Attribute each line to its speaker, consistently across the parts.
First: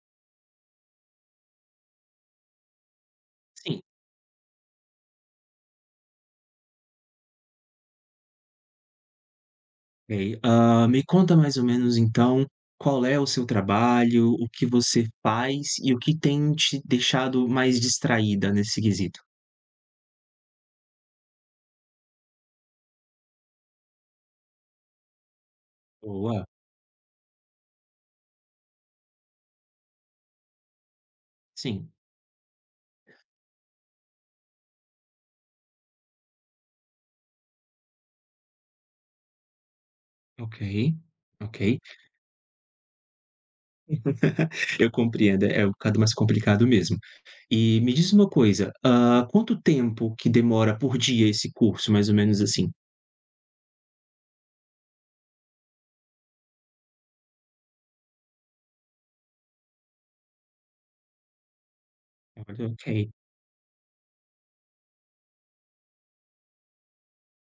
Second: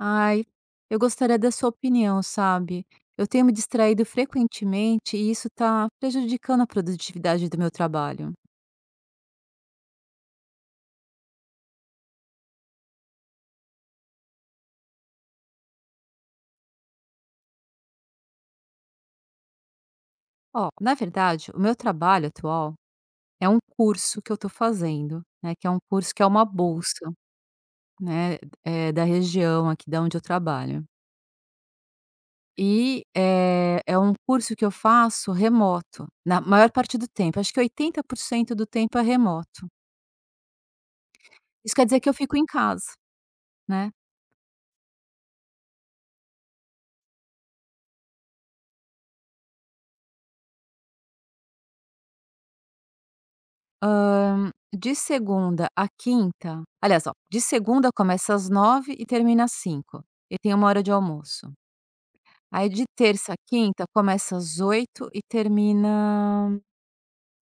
Speaker 1: Ai, eu gostaria da sua opinião, sabe? Eu tenho me
Speaker 2: Sim.
Speaker 1: distraído frequentemente e isso está prejudicando a produtividade do meu trabalho.
Speaker 2: Ok. Ah, me conta mais ou menos então, qual é o seu trabalho, o que você faz e o que tem te deixado mais distraída nesse quesito?
Speaker 1: Ó, na verdade, o meu trabalho atual é um curso que eu estou fazendo, né? Que é um curso que é uma
Speaker 2: Boa.
Speaker 1: bolsa, né? Da região aqui da onde eu trabalho.
Speaker 2: Sim.
Speaker 1: E é um curso que eu faço remoto, na maior parte do tempo. Acho que 80% do tempo é remoto.
Speaker 2: Ok. Ok.
Speaker 1: Isso quer dizer que eu fico em casa, né?
Speaker 2: Eu compreendo, é um bocado mais complicado mesmo. E me diz uma coisa, quanto tempo que demora por dia esse curso, mais ou menos assim?
Speaker 1: Hã, de segunda a quinta, aliás, ó, de segunda começa às 9 e termina às 5, e tem 1 hora de almoço.
Speaker 2: Olha,
Speaker 1: Aí
Speaker 2: ok,
Speaker 1: de terça a quinta começa às 8 e termina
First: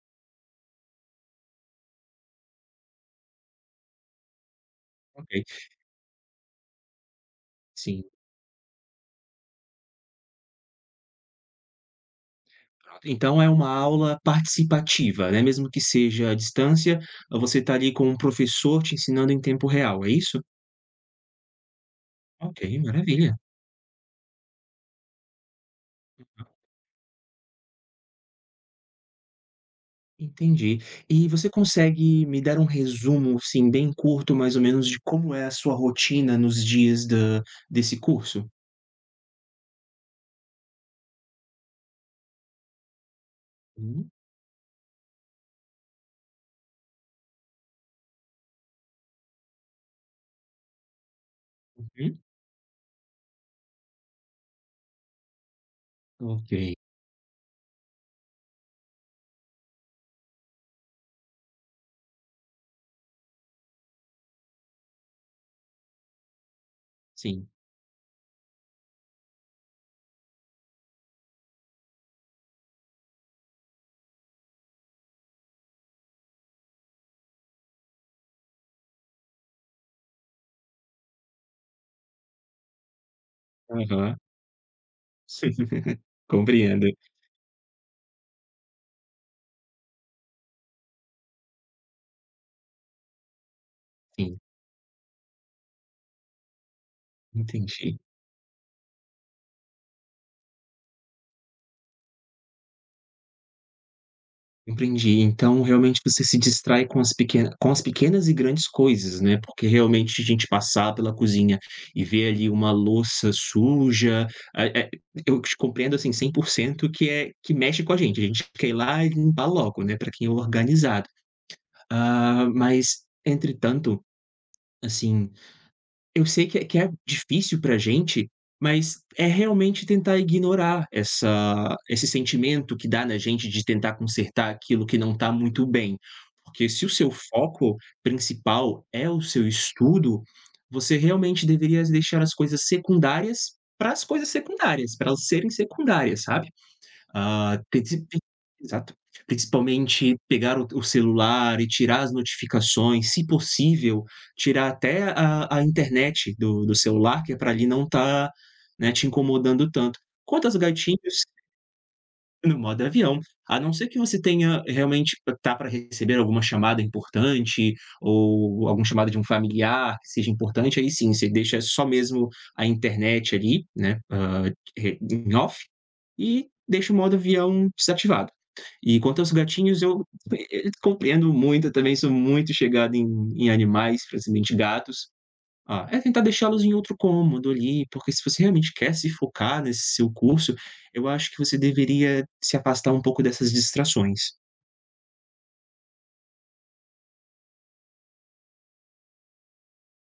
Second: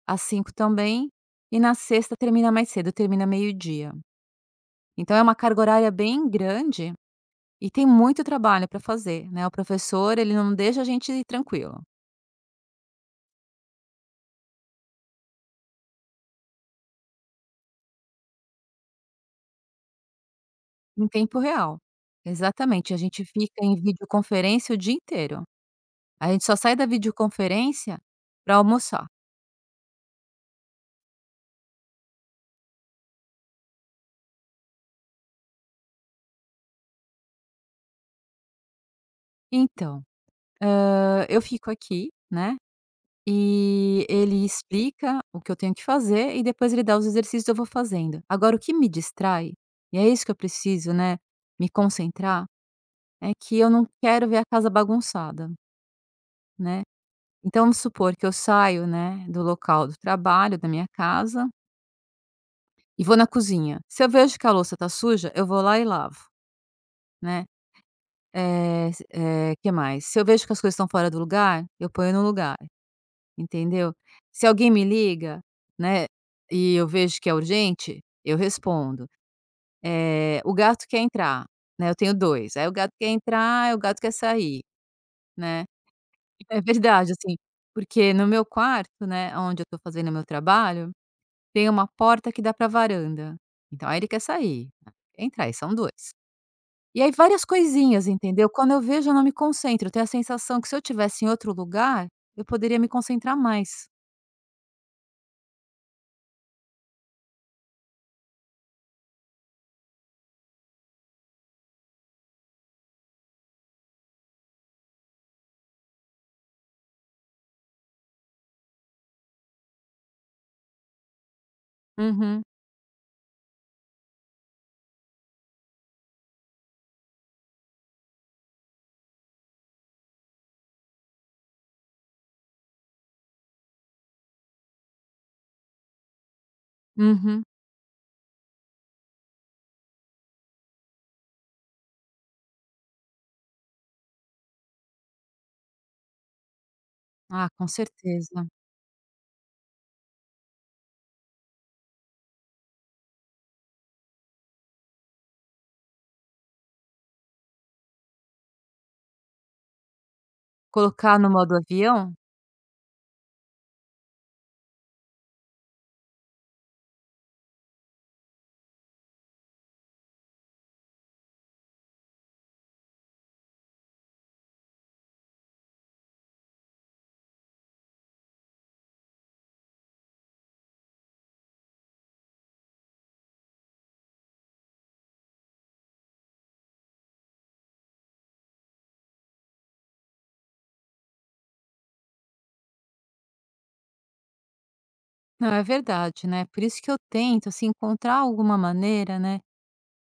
Speaker 1: às 5 também, e na sexta termina mais cedo, termina meio-dia. Então é uma carga
Speaker 2: ok.
Speaker 1: horária bem grande e tem
Speaker 2: Sim.
Speaker 1: muito trabalho para fazer, né, o professor ele não deixa a gente tranquilo,
Speaker 2: Então é uma aula participativa, né, mesmo que seja à distância, você está ali com um professor te ensinando em tempo real, é isso?
Speaker 1: em tempo real.
Speaker 2: Ok,
Speaker 1: Exatamente, a gente
Speaker 2: maravilha,
Speaker 1: fica em videoconferência o dia inteiro. A gente só sai da videoconferência para almoçar.
Speaker 2: entendi. E você consegue me dar um resumo, assim, bem curto, mais ou menos, de como é a sua rotina nos dias da desse curso?
Speaker 1: Então, eu fico aqui, né, e
Speaker 2: Hum,
Speaker 1: ele explica o que eu tenho que fazer e depois ele dá os exercícios, eu vou fazendo. Agora o que me distrai, e é isso que eu preciso, né, me
Speaker 2: uhum.
Speaker 1: concentrar, é que eu não quero ver a casa bagunçada,
Speaker 2: Ok,
Speaker 1: né. Então vamos supor que eu saio, né, do local do trabalho, da minha casa, e vou na cozinha. Se eu vejo que a louça tá suja, eu vou lá e lavo, né.
Speaker 2: sim.
Speaker 1: Que mais? Se eu vejo que as coisas estão fora do lugar, eu ponho no lugar, entendeu? Se alguém me liga, né, e eu vejo que é urgente, eu respondo. O gato quer entrar, né, eu tenho 2. Aí o gato quer entrar, aí o gato quer
Speaker 2: Aham.
Speaker 1: sair, né. É
Speaker 2: Compreendo.
Speaker 1: verdade, assim, porque no meu quarto, né, onde eu tô fazendo meu trabalho, tem uma porta que dá pra varanda, então aí ele quer
Speaker 2: Sim,
Speaker 1: sair, quer entrar, e são 2. E aí várias
Speaker 2: entendi.
Speaker 1: coisinhas, entendeu. Quando eu vejo eu não me concentro, eu tenho a sensação que se eu tivesse em outro lugar, eu poderia me concentrar mais.
Speaker 2: Entendi. Então, realmente, você se distrai com as pequen com as pequenas e grandes coisas, né, porque realmente a gente passar pela cozinha e ver ali uma louça suja, ah, eu te compreendo, assim, 100% que é que mexe com a gente quer ir lá e limpar logo, né, para quem é organizado.
Speaker 1: Uhum,
Speaker 2: Ah, mas, entretanto, assim, eu sei que é difícil pra gente, mas é realmente tentar ignorar essa esse sentimento que dá na gente de tentar consertar aquilo que não tá muito bem. Porque se o seu
Speaker 1: uhum.
Speaker 2: foco principal é o seu estudo, você realmente deveria deixar as coisas secundárias para as coisas secundárias, para elas serem secundárias, sabe?
Speaker 1: Ah,
Speaker 2: Ah,
Speaker 1: com
Speaker 2: principi
Speaker 1: certeza.
Speaker 2: exato. Principalmente pegar o celular e tirar as notificações, se possível, tirar até a internet do celular, que é para ali não tá, né, te incomodando tanto. Quanto às
Speaker 1: Colocar
Speaker 2: gatinhos
Speaker 1: no modo avião?
Speaker 2: no modo avião, a não ser que você tenha realmente tá para receber alguma chamada importante ou alguma chamada de um familiar que seja importante, aí sim, você deixa só mesmo a internet ali, né, re em off, e deixa o modo avião desativado. E quanto aos gatinhos, eu compreendo muito, eu também sou muito chegado em animais, principalmente gatos. Ah, é tentar deixá-los em outro cômodo ali, porque se você realmente quer se focar nesse seu curso, eu acho que você deveria se afastar um pouco dessas distrações.
Speaker 1: Não, é verdade, né. Por isso que eu tento, assim, encontrar alguma maneira, né,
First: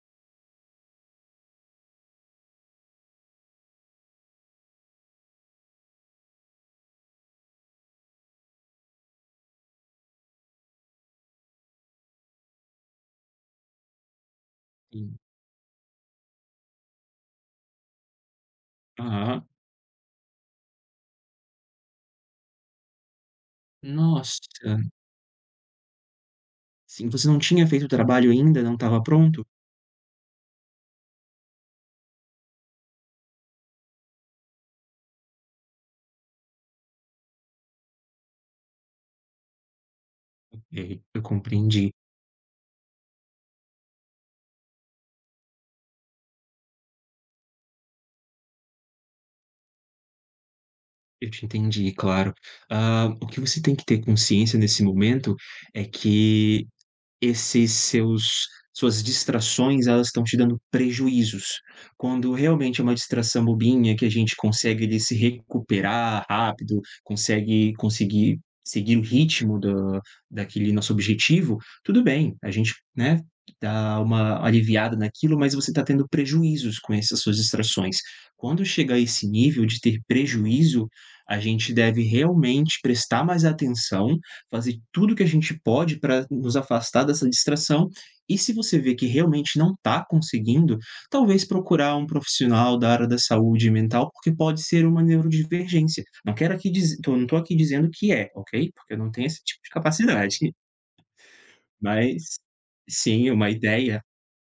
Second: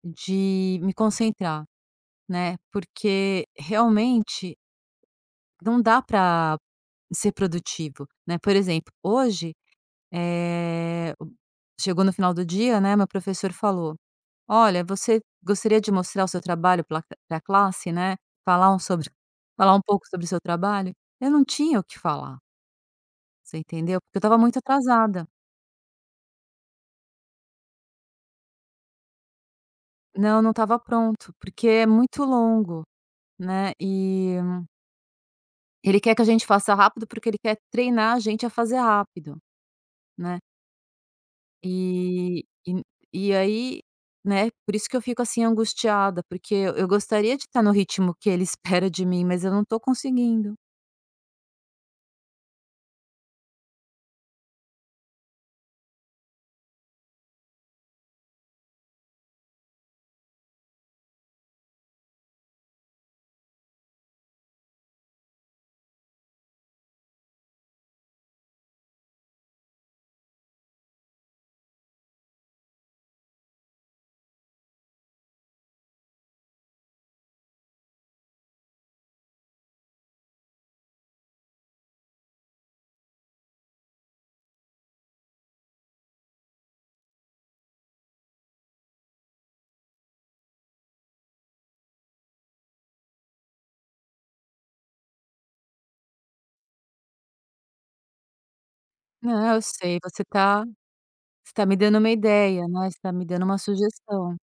Speaker 1: de me concentrar, né, porque realmente não dá para ser produtivo, né. Por exemplo, hoje, eh, chegou no final do dia, né, meu professor falou: "Olha,
Speaker 2: Sim.
Speaker 1: você gostaria de mostrar o seu trabalho para a classe, né, falar um sobre
Speaker 2: Aham.
Speaker 1: falar um pouco sobre o seu trabalho?" Eu não tinha o que falar, você entendeu? Porque eu estava
Speaker 2: Nossa,
Speaker 1: muito atrasada.
Speaker 2: sim, você não tinha feito o trabalho ainda, não estava pronto?
Speaker 1: Não, não estava pronto, porque é muito longo, né, e ele quer que a gente faça rápido, porque ele quer treinar a gente a fazer rápido, né.
Speaker 2: Ei, eu compreendi,
Speaker 1: E e e aí, né, por isso que eu fico, assim, angustiada, porque eu gostaria de estar no ritmo que ele espera de mim, mas eu não estou conseguindo.
Speaker 2: eu te entendi, claro. Ah, o que você tem que ter consciência nesse momento é que esses seus suas distrações, elas estão te dando prejuízos. Quando realmente é uma distração bobinha que a gente consegue ali se recuperar rápido, consegue conseguir seguir o ritmo do daquele nosso objetivo, tudo bem, a gente, né, dá uma aliviada naquilo, mas você está tendo prejuízos com essas suas distrações. Quando chegar a esse nível de ter prejuízo, a gente deve realmente prestar mais atenção fazer tudo que a gente pode para nos afastar dessa distração. E se você vê que realmente não está conseguindo, talvez procurar um profissional da área da saúde mental, porque pode ser uma neurodivergência. Não quero aqui dizer, não estou aqui dizendo que é, ok? Porque eu não tenho esse
Speaker 1: Não,
Speaker 2: tipo
Speaker 1: eu
Speaker 2: de
Speaker 1: sei, você
Speaker 2: capacidade.
Speaker 1: está. Você tá me dando uma
Speaker 2: Mas
Speaker 1: ideia, né, você tá me
Speaker 2: sim,
Speaker 1: dando
Speaker 2: uma
Speaker 1: uma
Speaker 2: ideia
Speaker 1: sugestão.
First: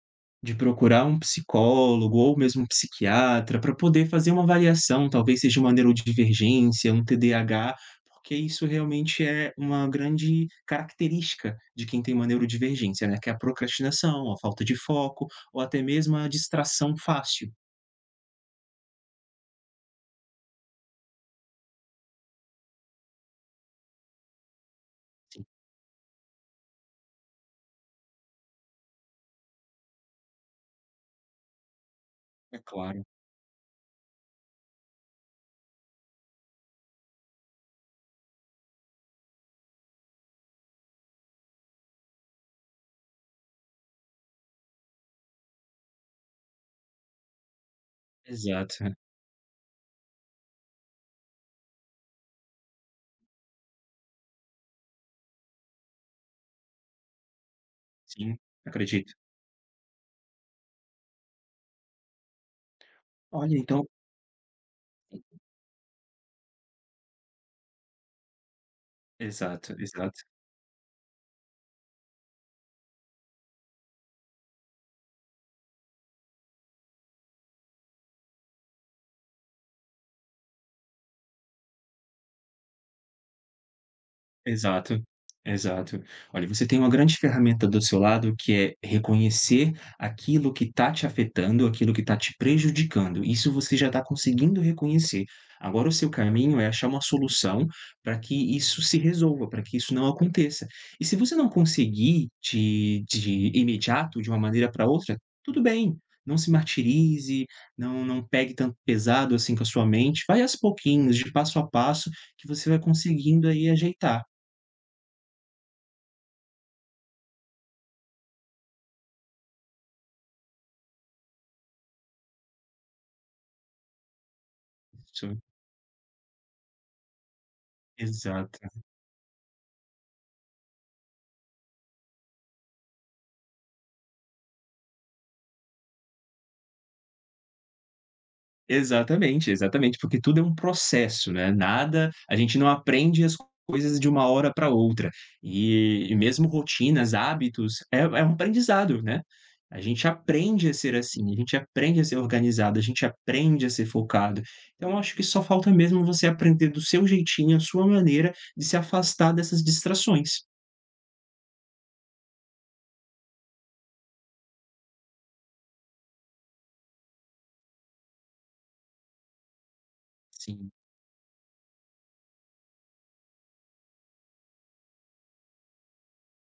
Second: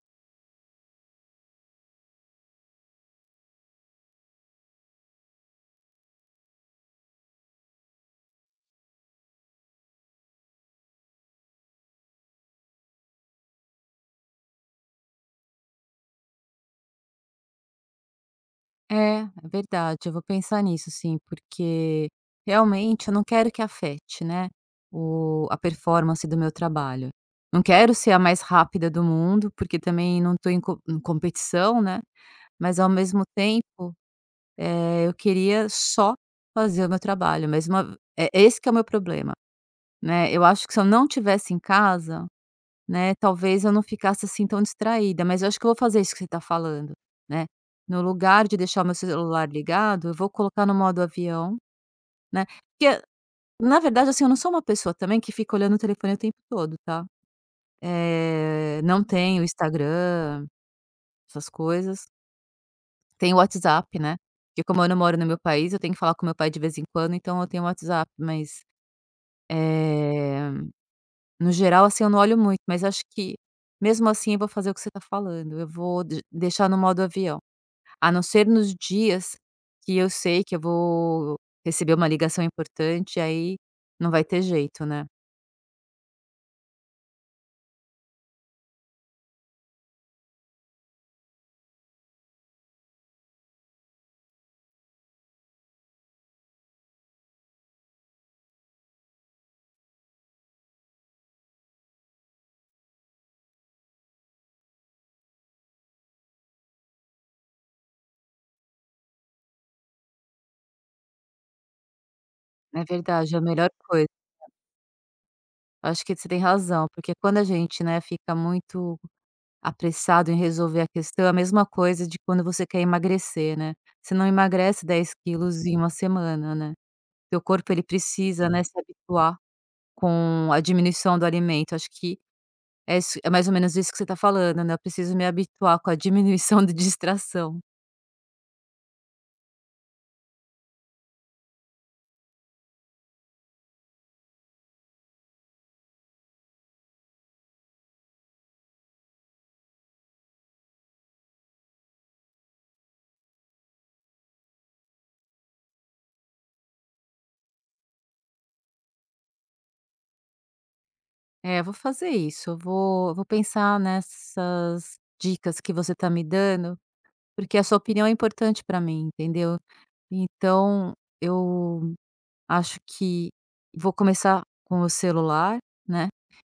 Speaker 2: de procurar um psicólogo ou mesmo um psiquiatra para poder fazer uma avaliação, talvez seja uma neurodivergência, um TDAH, porque isso realmente é uma grande característica de quem tem uma neurodivergência, né, que é a procrastinação, a falta de foco ou até mesmo a distração fácil.
Speaker 1: É, é verdade, eu vou pensar nisso sim, porque realmente eu não quero que afete, né,
Speaker 2: Sim,
Speaker 1: o a performance do meu trabalho. Não quero ser a mais rápida do mundo, porque também não estou em co em competição, né,
Speaker 2: é
Speaker 1: mas ao
Speaker 2: claro.
Speaker 1: mesmo tempo, eu queria só fazer o meu trabalho, mas uma é esse que é o meu problema, né. Eu acho que se eu não estivesse em casa, né, talvez eu não ficasse, assim, tão distraída, mas eu acho que eu vou fazer isso que você está falando, né. No lugar de deixar
Speaker 2: Exato,
Speaker 1: o meu celular ligado, eu vou colocar no modo avião, né, porque na verdade, assim, eu não sou uma pessoa também que fica olhando o telefone o tempo todo, tá.
Speaker 2: sim,
Speaker 1: Não
Speaker 2: acredito.
Speaker 1: tenho Instagram, essas coisas, tenho
Speaker 2: Olha, então
Speaker 1: WhatsApp, né, porque como eu não moro no meu país, eu tenho que falar com meu pai de vez em quando, então eu tenho WhatsApp, mas,
Speaker 2: exato, exato.
Speaker 1: eh no geral, assim, eu não olho muito, mas acho que mesmo assim eu vou fazer o que você está falando, eu vou de deixar no modo avião. A não ser nos dias que eu sei que eu vou receber uma ligação importante, aí não vai ter jeito,
Speaker 2: Exato,
Speaker 1: né.
Speaker 2: exato. Olha, você tem uma grande ferramenta do seu lado que é reconhecer aquilo que está te afetando, aquilo que está te prejudicando. Isso você já está conseguindo reconhecer. Agora o seu caminho é achar uma solução para que isso se resolva, para que isso não aconteça. E se você não conseguir de imediato, de uma maneira para outra, tudo bem. Não se martirize, não pegue tanto pesado assim com a sua mente. Vai aos pouquinhos, de passo a passo, que você vai
Speaker 1: É verdade, é a
Speaker 2: conseguindo aí
Speaker 1: melhor coisa.
Speaker 2: ajeitar.
Speaker 1: Acho que você tem razão, porque quando a gente, né, fica muito apressado em resolver a questão, é a mesma coisa de quando você quer emagrecer, né. Você não emagrece dez
Speaker 2: Isso,
Speaker 1: quilos em uma semana, né. Teu corpo ele precisa, né,
Speaker 2: exata
Speaker 1: se habituar com a diminuição do alimento, acho que é isso, é mais ou menos isso que você está falando, né, eu preciso me habituar com a diminuição de distração.
Speaker 2: exatamente, exatamente, porque tudo é um processo, né, nada a gente não aprende as coisas de uma hora para outra, e mesmo rotinas, hábitos, é um aprendizado, né. A gente aprende a ser assim, a gente aprende a ser organizado, a gente aprende a ser focado. Então eu acho que só falta mesmo você aprender do seu jeitinho, a sua maneira de se afastar dessas distrações.
Speaker 1: É, eu vou fazer isso, eu vou pensar nessas dicas que você está me dando, porque a sua opinião é importante para mim, entendeu.
Speaker 2: Sim.
Speaker 1: Então eu acho que vou começar com o celular, né,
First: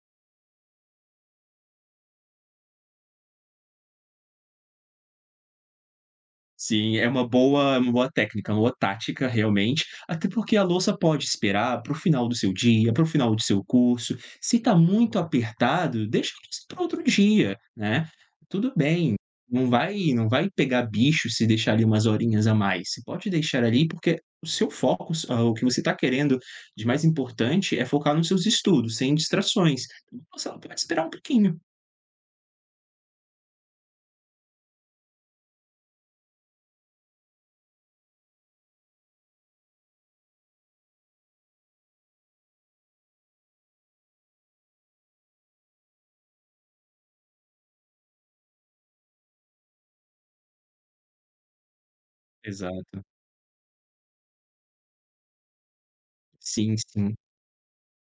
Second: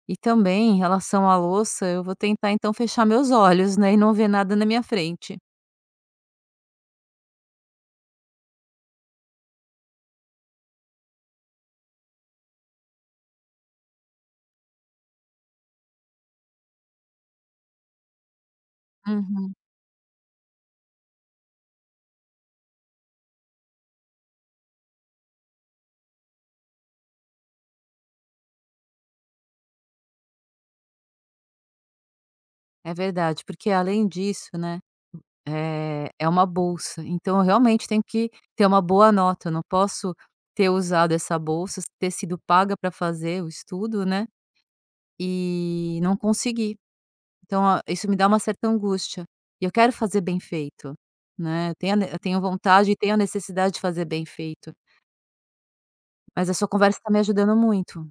Speaker 1: e também em relação à louça, eu vou tentar então fechar meus olhos, né, e não ver nada na minha frente.
Speaker 2: Sim, é uma boa técnica, uma boa tática realmente, até porque a louça pode esperar para o final do seu dia, para o final do seu curso. Se está muito apertado, deixa para outro dia, né. Tudo bem,
Speaker 1: Uhum.
Speaker 2: não vai pegar bicho se deixar ali umas horinhas a mais, você pode deixar ali porque o seu foco, ah, o que você está querendo de mais importante é focar nos seus estudos, sem distrações. Então, você pode esperar um pouquinho.
Speaker 1: É verdade, porque além disso, né, é, é uma bolsa, então eu realmente tenho que ter uma boa nota, eu não posso ter usado essa bolsa, ter sido paga para fazer o estudo, né, e não conseguir. Então a isso me dá uma certa angústia, e eu quero fazer bem feito, né, eu tenho vontade e
Speaker 2: Exato.
Speaker 1: tenho a necessidade de fazer bem feito, mas a sua
Speaker 2: Sim,
Speaker 1: conversa está
Speaker 2: sim.
Speaker 1: me ajudando muito.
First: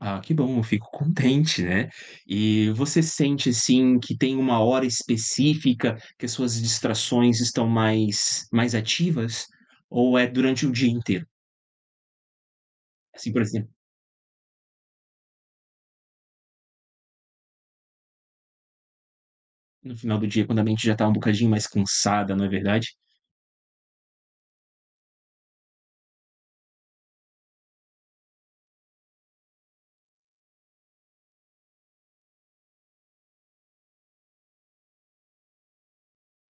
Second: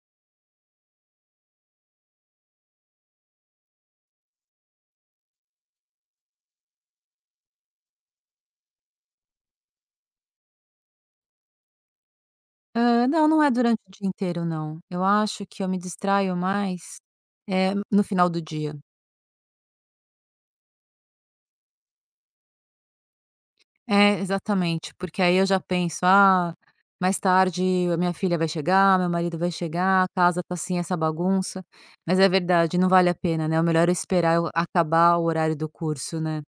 Speaker 2: Ah, que bom, eu fico contente, né. E você sente, assim, que tem uma hora específica que as suas distrações estão mais ativas? Ou é durante o dia inteiro?
Speaker 1: Não,
Speaker 2: Assim, por
Speaker 1: não é
Speaker 2: exemplo,
Speaker 1: durante o dia inteiro não, eu acho que eu me distraio mais, no final do dia.
Speaker 2: no final do dia, quando a mente já está um bocadinho mais cansada, não é verdade?
Speaker 1: É, exatamente, porque aí eu já penso: "Ah, mais tarde a minha filha vai chegar, meu marido vai chegar, a casa tá assim, essa bagunça". Mas é verdade, não vale a pena, né, o melhor é esperar eu acabar o horário do curso, né.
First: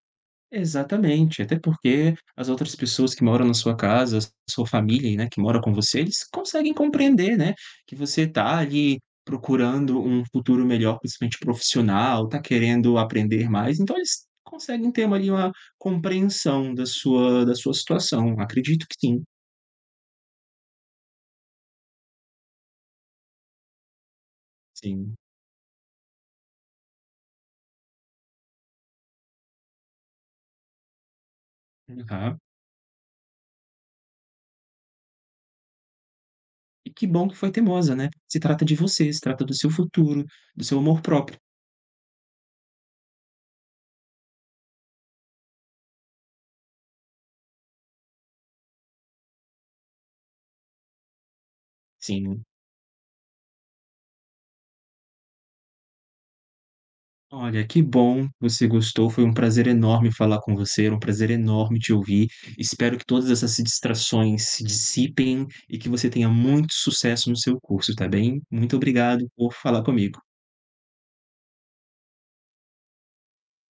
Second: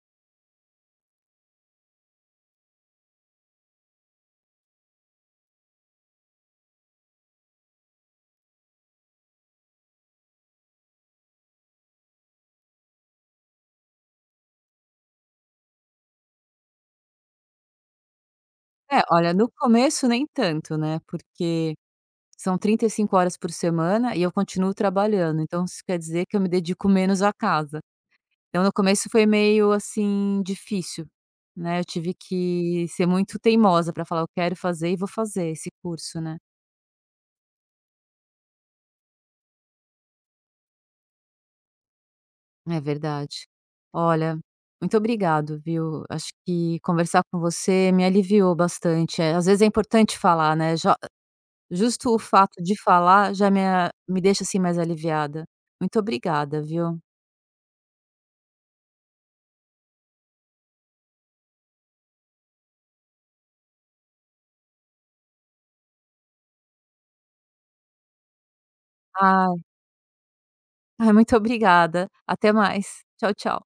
Speaker 2: Exatamente, até porque as outras pessoas que moram na sua casa, a sua família, né, que mora com você, eles conseguem compreender, né, que você tá ali procurando um futuro melhor, principalmente profissional, tá querendo aprender mais, então eles conseguem ter uma- ali uma compreensão da sua situação, acredito que
Speaker 1: É,
Speaker 2: sim,
Speaker 1: olha, no começo nem tanto, né, porque são 35 horas por semana e eu continuo
Speaker 2: sim.
Speaker 1: trabalhando, então isso quer dizer que eu me dedico menos à casa. Então no começo foi meio, assim, difícil, né, eu tive
Speaker 2: Aham.
Speaker 1: que ser muito teimosa para falar: "Eu quero fazer e vou fazer esse curso", né.
Speaker 2: E que bom que foi teimosa, né, se trata de você, se trata do seu futuro, do seu amor próprio.
Speaker 1: É verdade. Olha, muito obrigado, viu. Acho que conversar com você me aliviou bastante. Às vezes é importante falar, né, já justo o
Speaker 2: Sim.
Speaker 1: fato de falar já me deixa, assim, mais aliviada. Muito obrigada, viu.
Speaker 2: Olha, que bom que você gostou, foi um prazer enorme falar com você, era um prazer enorme te ouvir. Espero que todas essas distrações se dissipem e que você tenha muito sucesso no seu curso, tá bem? Muito obrigado por
Speaker 1: Ai,
Speaker 2: falar comigo.
Speaker 1: ai, muito obrigada. Até mais. Tchau, tchau.